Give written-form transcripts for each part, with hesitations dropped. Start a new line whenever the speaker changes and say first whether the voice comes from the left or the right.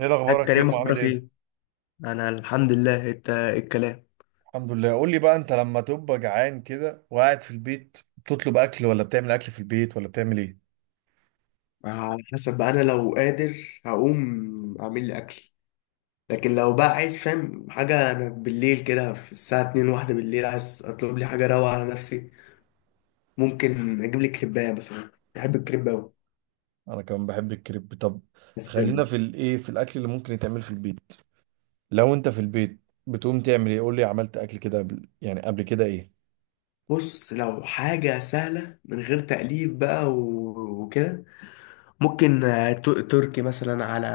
right: ايه
left: يا
right: الاخبار يا
left: كريم
right: كيمو؟ عامل
left: اخبارك
right: ايه؟
left: ايه؟ انا الحمد لله. انت إيه الكلام؟
right: الحمد لله. قول لي بقى، انت لما تبقى جعان كده وقاعد في البيت، بتطلب اكل ولا بتعمل اكل في البيت ولا بتعمل ايه؟
left: على حسب بقى، انا لو قادر هقوم اعمل لي اكل، لكن لو بقى عايز فاهم حاجه، انا بالليل كده في الساعه 2، واحدة بالليل، عايز اطلب لي حاجه روعه على نفسي. ممكن اجيب لي كريبايه مثلا، بحب الكريب قوي
right: انا كمان بحب الكريب. طب
left: بس.
right: خلينا في الايه، في الاكل اللي ممكن يتعمل في البيت. لو انت في البيت بتقوم تعمل ايه؟ قول لي، عملت اكل كده قبل؟ يعني قبل كده ايه؟
left: بص، لو حاجه سهله من غير تأليف بقى وكده، ممكن تركي مثلا، على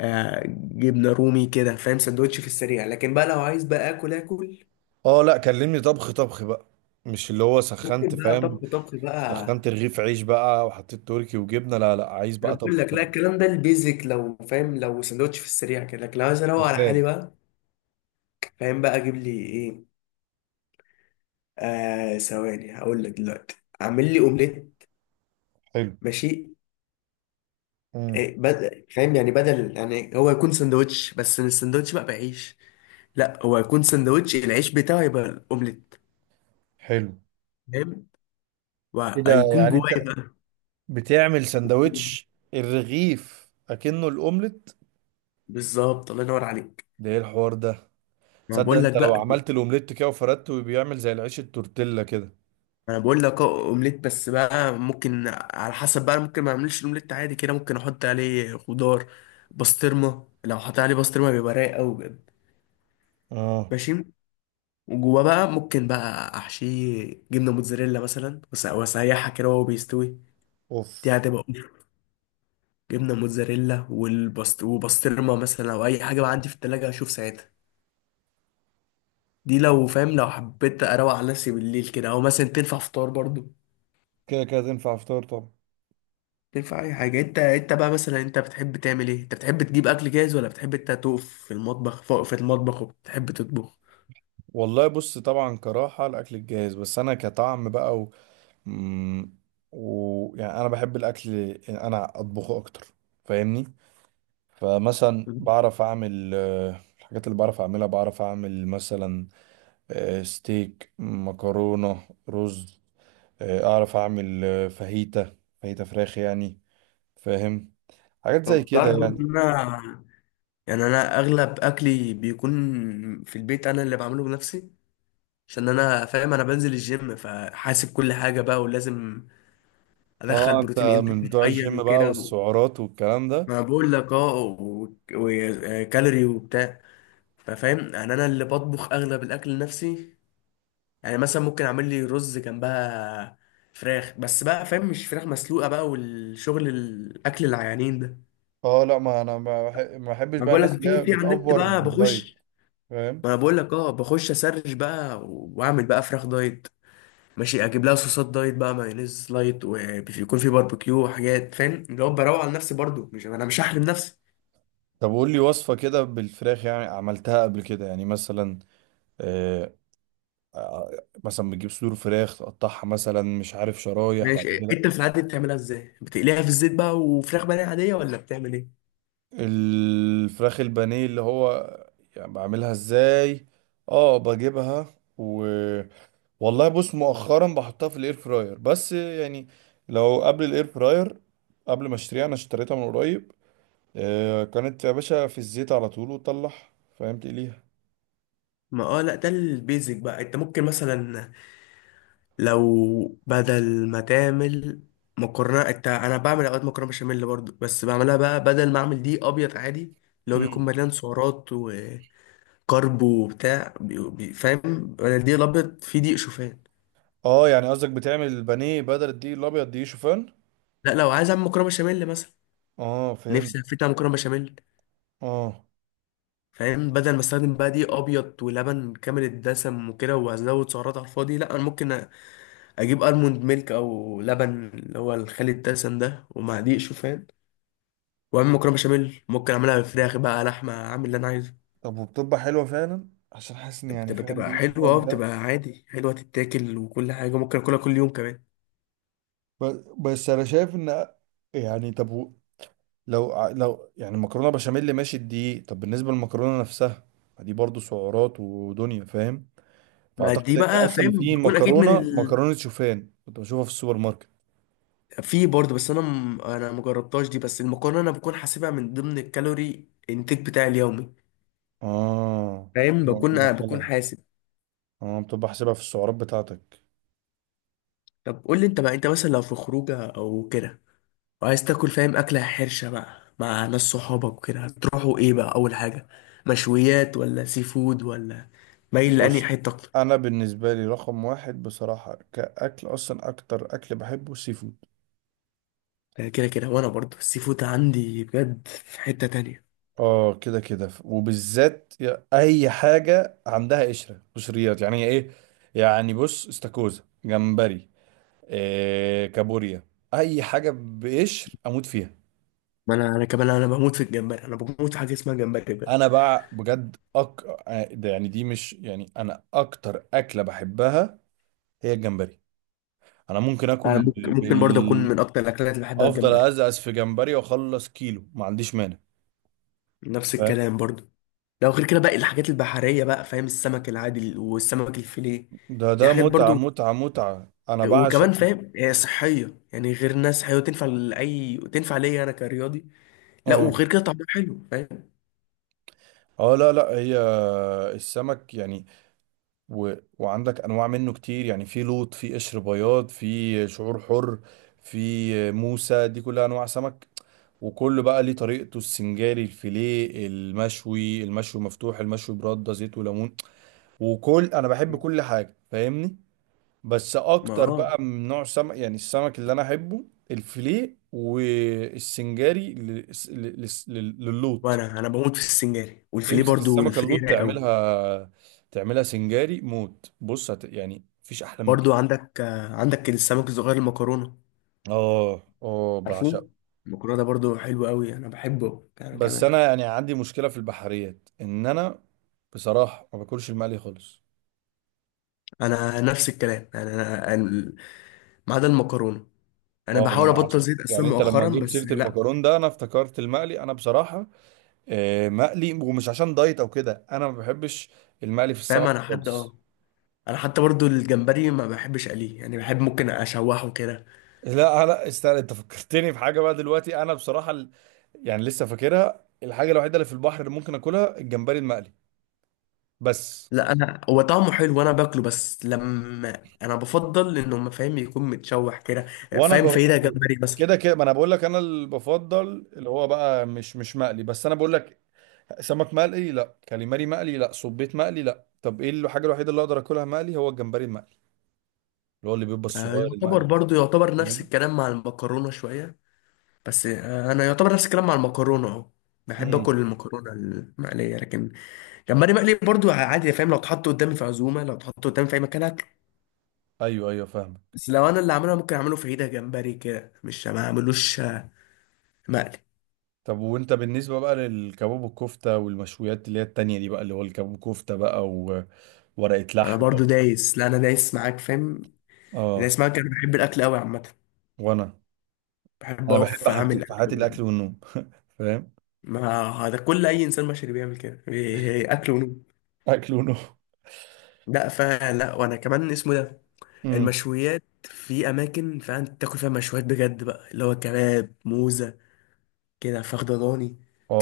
left: جبنه رومي كده، فاهم، سندوتش في السريع، لكن بقى لو عايز بقى اكل اكل،
right: اه لا، كلمني طبخ طبخ بقى، مش اللي هو سخنت،
left: ممكن بقى
right: فاهم؟
left: طبخ طبخ بقى.
right: سخنت رغيف عيش بقى وحطيت تركي وجبنه. لا لا، عايز
left: انا
right: بقى
left: بقول
right: طبخ
left: لك لا،
right: طبخ.
left: الكلام ده البيزك، لو فاهم، لو سندوتش في السريع كده، لكن لو عايز اروق على
right: سخان.
left: حالي بقى، فاهم، بقى اجيب لي ايه؟ آه، ثواني هقول لك دلوقتي. اعمل لي اومليت،
right: حلو.
left: ماشي.
right: امم
left: إيه بدل فاهم يعني، بدل يعني هو يكون سندوتش بس، السندوتش بقى بعيش، لا، هو يكون سندوتش العيش بتاعه يبقى الاومليت،
right: حلو.
left: فاهم،
right: كده
left: وهيكون
right: يعني
left: جوايا
right: انت
left: بقى.
right: بتعمل سندوتش الرغيف اكنه الاومليت؟
left: بالظبط، الله ينور عليك،
right: ده ايه الحوار ده؟
left: ما
right: تصدق
left: بقول لك
right: انت لو
left: بقى.
right: عملت الاومليت كده وفردته بيعمل زي العيش التورتيلا كده.
left: انا بقول لك اه، اومليت بس بقى، ممكن على حسب بقى، ممكن ما اعملش الاومليت عادي كده، ممكن احط عليه خضار، بسطرمه. لو حطيت عليه بسطرمه بيبقى رايق قوي بجد،
right: اه،
left: ماشي. وجواه بقى ممكن بقى احشيه جبنه موتزاريلا مثلا، واسيحها كده وهو بيستوي، دي
right: اوف.
left: هتبقى أوف. جبنه موتزاريلا والبسط وبسطرمه، مثلا، او اي حاجه بقى عندي في التلاجة اشوف ساعتها. دي لو فاهم، لو حبيت اروق على نفسي بالليل كده، او مثلا تنفع فطار برضو،
right: كده كده تنفع فطار طبعا.
left: تنفع اي حاجه. انت بقى مثلا، انت بتحب تعمل ايه؟ انت بتحب تجيب اكل جاهز ولا بتحب انت تقف في المطبخ، فوق في المطبخ، وبتحب تطبخ؟
right: والله بص، طبعا كراحة الاكل الجاهز، بس انا كطعم بقى مم، يعني انا بحب الاكل إن انا اطبخه اكتر، فاهمني؟ فمثلا بعرف اعمل الحاجات اللي بعرف اعملها. بعرف اعمل مثلا ستيك، مكرونة، رز. اعرف اعمل فاهيتا، فاهيتا فراخ يعني، فاهم؟ حاجات زي
left: طب
right: كده
left: تعرف برضه
right: يعني.
left: ان انا يعني، انا اغلب اكلي بيكون في البيت انا اللي بعمله بنفسي، عشان انا فاهم، انا بنزل الجيم، فحاسب كل حاجه بقى، ولازم ادخل
right: اه، انت
left: بروتين انتك
right: من بتوع
left: معين
right: الجيم بقى
left: وكده
right: والسعرات والكلام ده.
left: ما بقول لك اه، وكالوري كالوري وبتاع. ففاهم يعني، انا اللي بطبخ اغلب الاكل لنفسي. يعني مثلا ممكن اعمل لي رز جنبها فراخ، بس بقى فاهم، مش فراخ مسلوقه بقى والشغل الاكل العيانين ده،
right: اه لا، ما انا ما بحبش
left: ما
right: بقى
left: بقول
right: الناس
left: لك.
right: اللي هي
left: في على النت
right: بتأفور
left: بقى بخش،
right: بالدايت، فاهم؟
left: ما انا بقول لك اه، بخش اسرش بقى، واعمل بقى فراخ دايت، ماشي، اجيب لها صوصات دايت بقى، مايونيز لايت، ويكون في باربيكيو وحاجات، فاهم، اللي هو بروق على نفسي برضو، مش انا مش هحرم نفسي.
right: طب قول لي وصفة كده بالفراخ، يعني عملتها قبل كده يعني مثلا. آه. مثلا بتجيب صدور فراخ تقطعها مثلا، مش عارف، شرايح بعد
left: ماشي.
right: كده.
left: انت في العادي بتعملها ازاي؟ بتقليها في الزيت بقى وفراخ بانيه عاديه، ولا بتعمل ايه؟
right: الفراخ البانيه اللي هو، يعني بعملها ازاي؟ اه بجيبها. والله بص، مؤخرا بحطها في الاير فراير، بس يعني لو قبل الاير فراير، قبل ما اشتريها، انا اشتريتها من قريب، آه كانت يا باشا في الزيت على طول وتطلع، فاهم، تقليها.
left: ما اه، لا ده البيزك بقى. انت ممكن مثلا، لو بدل ما تعمل مكرونه، انت انا بعمل اوقات مكرونه بشاميل برضو، بس بعملها بقى، بدل ما اعمل دي ابيض عادي، اللي هو بيكون
right: امم
left: مليان سعرات وكرب وبتاع، فاهم، انا الدقيق الابيض فيه دقيق شوفان.
right: اه، يعني قصدك بتعمل البانيه بدل الدقيق الابيض دي شوفان؟
left: لا، لو عايز اعمل مكرونه بشاميل مثلا،
right: اه فهمت.
left: نفسي هفتها على مكرونه بشاميل،
right: اه،
left: فاهم، بدل ما استخدم بقى دقيق ابيض ولبن كامل الدسم وكده، وازود سعرات على الفاضي، لا انا ممكن اجيب الموند ميلك، او لبن اللي هو الخالي الدسم ده، ومع دقيق شوفان، واعمل مكرونه بشاميل. ممكن اعملها بالفراخ بقى، لحمه، اعمل اللي انا عايزه.
right: طب وبتبقى حلوه فعلا؟ عشان حاسس ان يعني،
left: بتبقى
right: فاهم،
left: بتبقى
right: دي
left: حلوه اه،
right: شوفان ده.
left: بتبقى عادي حلوه تتاكل، وكل حاجه، ممكن اكلها كل يوم كمان.
right: بس انا شايف ان، يعني لو لو يعني مكرونه بشاميل ماشي الدقيق، طب بالنسبه للمكرونه نفسها؟ ما دي برضو سعرات ودنيا، فاهم؟
left: ما دي
right: فاعتقد ان
left: بقى
right: اصلا
left: فاهم،
right: في
left: بتكون اكيد من
right: مكرونه، مكرونه شوفان كنت بشوفها في السوبر ماركت.
left: في برضه، بس انا انا مجربتهاش دي، بس المكرونه انا بكون حاسبها من ضمن الكالوري انتاج بتاعي اليومي،
right: اه،
left: فاهم، بكون آه بكون
right: مدخلها.
left: حاسب.
right: اه، بتبقى حاسبها في السعرات بتاعتك.
left: طب قول لي انت بقى، انت مثلا لو في خروجه او كده، وعايز تاكل فاهم اكله حرشه بقى مع ناس صحابك وكده، هتروحوا ايه بقى اول حاجه؟ مشويات ولا سي فود ولا؟ مايل لأنهي
right: بص،
left: حته؟
right: انا بالنسبه لي رقم واحد بصراحه كاكل، اصلا اكتر اكل بحبه السي فود.
left: كده كده، وانا برضه السي فود عندي بجد في حتة تانية.
right: اه كده كده، وبالذات اي حاجه عندها قشره، قشريات يعني ايه، يعني بص، استاكوزا، جمبري، إيه، كابوريا، اي حاجه بقشر اموت فيها.
left: ما انا كمان انا بموت في الجمبري، انا بموت في حاجة اسمها جمبري بجد.
right: انا بقى بجد ده يعني، دي مش يعني، انا اكتر اكله بحبها هي الجمبري. انا ممكن
left: انا
right: اكل
left: ممكن برضه اكون
right: بال...
left: من اكتر الاكلات اللي بحبها
right: افضل
left: الجمبري،
right: ازقز في جمبري واخلص كيلو، ما عنديش مانع،
left: نفس
right: فاهم؟
left: الكلام برضه. لو غير كده باقي الحاجات البحرية بقى، فاهم، السمك العادي والسمك الفيليه،
right: ده
left: دي
right: ده
left: حاجات
right: متعه،
left: برضه.
right: متعه، متعه، انا بعشق.
left: وكمان فاهم، هي صحية يعني، غير ناس صحية وتنفع لأي، تنفع ليا أنا كرياضي. لا
right: اه
left: وغير كده طعمها حلو، فاهم،
right: اه، لا لا، هي السمك يعني و... وعندك انواع منه كتير يعني، في لوط، في قشر بياض، في شعور حر، في موسى، دي كلها انواع سمك. وكله بقى ليه طريقته، السنجاري، الفيليه، المشوي، المشوي مفتوح، المشوي برده زيت وليمون. وكل، انا بحب كل حاجه، فاهمني؟ بس
left: ما
right: اكتر
left: اه.
right: بقى من نوع سمك، يعني السمك اللي انا احبه الفيليه والسنجاري للوط.
left: وانا بموت في السنجاري والفيليه
right: تمسك
left: برضه،
right: السمكه
left: الفيليه
right: اللوط
left: رايق قوي.
right: تعملها، تعملها سنجاري، موت. بص يعني مفيش احلى من
left: برضو
right: كده.
left: عندك عندك السمك الصغير المكرونه،
right: اه اه، بعشقه.
left: عارفوه، المكرونه ده برضو حلو قوي، انا بحبه انا
right: بس
left: كمان.
right: انا يعني عندي مشكله في البحريات، ان انا بصراحه ما باكلش المقلي خالص.
left: انا نفس الكلام يعني، ما عدا المكرونه، انا
right: اه، ما
left: بحاول
right: انا
left: ابطل
right: عشان
left: زيت اصلا
right: يعني انت لما
left: مؤخرا،
right: جبت
left: بس
right: سيره
left: لا
right: المكرون ده، انا افتكرت المقلي. انا بصراحه مقلي، ومش عشان دايت او كده، انا ما بحبش المقلي في
left: فاهم،
right: السمك
left: انا حد
right: خالص.
left: اه، انا حتى برضو الجمبري ما بحبش اقليه، يعني بحب ممكن اشوحه كده.
right: لا لا استنى، انت فكرتني في حاجه بقى دلوقتي. انا بصراحه يعني لسه فاكرها، الحاجه الوحيده اللي في البحر اللي ممكن اكلها الجمبري المقلي بس.
left: لا انا هو طعمه حلو وانا باكله، بس لما انا بفضل انه ما فاهم يكون متشوح كده،
right: وانا
left: فاهم،
right: ب...
left: فايدة جمبري مثلا.
right: كده كده، ما انا بقول لك انا اللي بفضل اللي هو بقى مش، مش مقلي، بس انا بقول لك سمك مقلي لا، كاليماري مقلي لا، صبيت مقلي لا، طب ايه الحاجه الوحيده اللي اقدر اكلها مقلي؟ هو الجمبري المقلي، اللي هو اللي بيبقى الصغير
left: يعتبر
right: المقلي.
left: برضو، نفس
right: تمام.
left: الكلام مع المكرونة شوية بس. انا يعتبر نفس الكلام مع المكرونه اهو، بحب
right: امم
left: اكل المكرونه المقليه، لكن جمبري مقلي برضو عادي، فاهم، لو اتحط قدامي في عزومه، لو اتحط قدامي في اي مكان اكل.
right: ايوه ايوه، فاهمك.
left: بس لو انا اللي عاملها ممكن اعمله في عيده جمبري كده، مش ما اعملوش مقلي.
right: طب وانت بالنسبه بقى للكباب والكفته والمشويات اللي هي التانية دي بقى، اللي هو الكباب وكفته بقى، وورقه
left: انا
right: لحمه.
left: برضو دايس، لا انا دايس معاك، فاهم،
right: اه،
left: دايس معاك. انا بحب الاكل قوي عامه،
right: وانا
left: بحب
right: انا بحب
left: اقف
right: حاجتين
left: اعمل
right: في حياتي،
left: اكل.
right: الاكل والنوم، فاهم؟
left: ما هذا كل اي انسان بشري بيعمل كده، اكل ونوم.
right: اكل ونوم.
left: لا فلا، وانا كمان اسمه ده.
right: امم
left: المشويات في اماكن فعلا تاكل فيها مشويات بجد بقى، اللي هو كباب موزه كده، فخد ضاني.
right: اه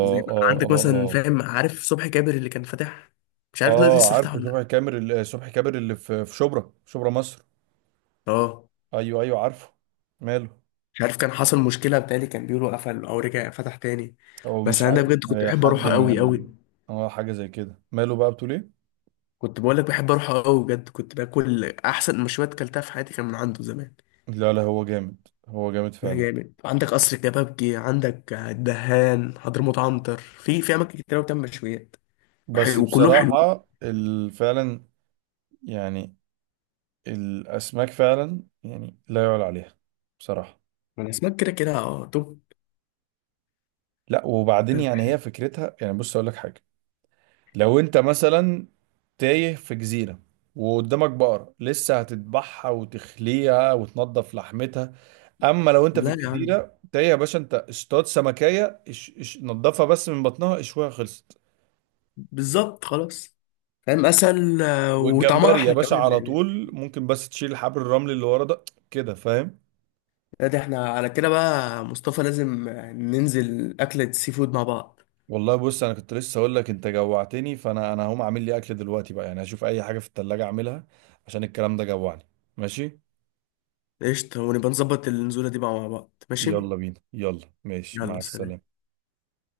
left: زي ما
right: اه
left: عندك
right: اه
left: مثلا،
right: اه.
left: فاهم، عارف صبحي كابر اللي كان فاتح؟ مش عارف دلوقتي
right: اه
left: لسه فتح
right: عارفه،
left: ولا لأ.
right: صبحي كامر صبحي كامر اللي في شبرا، شبرا مصر.
left: اه
right: ايوه ايوه عارفه. ماله؟
left: مش عارف، كان حصل مشكله بتاعي، كان بيقولوا قفل او رجع فتح تاني،
right: او
left: بس
right: مش
left: انا ده
right: عارف،
left: بجد كنت بحب
right: حد
left: اروحه
right: من
left: قوي قوي.
right: اه، حاجه زي كده. ماله بقى؟ بتقول ايه؟
left: كنت بقول لك، بحب اروحه قوي بجد، كنت باكل احسن مشويات كلتها في حياتي كان من عنده زمان.
right: لا لا، هو جامد، هو جامد
left: ده
right: فعلا.
left: جامد. عندك قصر الكبابجي، عندك الدهان، حضرموت، عنتر، في اماكن كتير أوي بتعمل مشويات
right: بس
left: وكلهم حلوين.
right: بصراحة فعلا يعني، الأسماك فعلا يعني لا يعلى عليها بصراحة.
left: الاسماك كده كده اه، توب،
right: لا، وبعدين
left: فاهم؟
right: يعني هي فكرتها يعني، بص أقول لك حاجة، لو أنت مثلا تايه في جزيرة وقدامك بقرة، لسه هتذبحها وتخليها وتنضف لحمتها. أما لو أنت في
left: لا يا عم،
right: الجزيرة تايه يا باشا، أنت اصطاد سمكية، اش اش نضفها بس من بطنها، اشويها، خلصت.
left: بالظبط، خلاص، فاهم، اسهل، وطعمها
right: والجمبري يا
left: احلى
right: باشا
left: كمان
right: على
left: يعني.
right: طول ممكن، بس تشيل الحبر، الرمل اللي ورا ده، كده، فاهم.
left: لا ده احنا على كده بقى مصطفى، لازم ننزل اكلة سي فود مع بعض.
right: والله بص، انا كنت لسه اقول لك انت جوعتني، فانا هقوم اعمل لي اكل دلوقتي بقى، يعني هشوف اي حاجه في التلاجة اعملها، عشان الكلام ده جوعني. ماشي،
left: قشطة، ونبقى نظبط النزولة دي بقى مع بعض، ماشي،
right: يلا بينا، يلا، ماشي، مع
left: يلا سلام.
right: السلامه.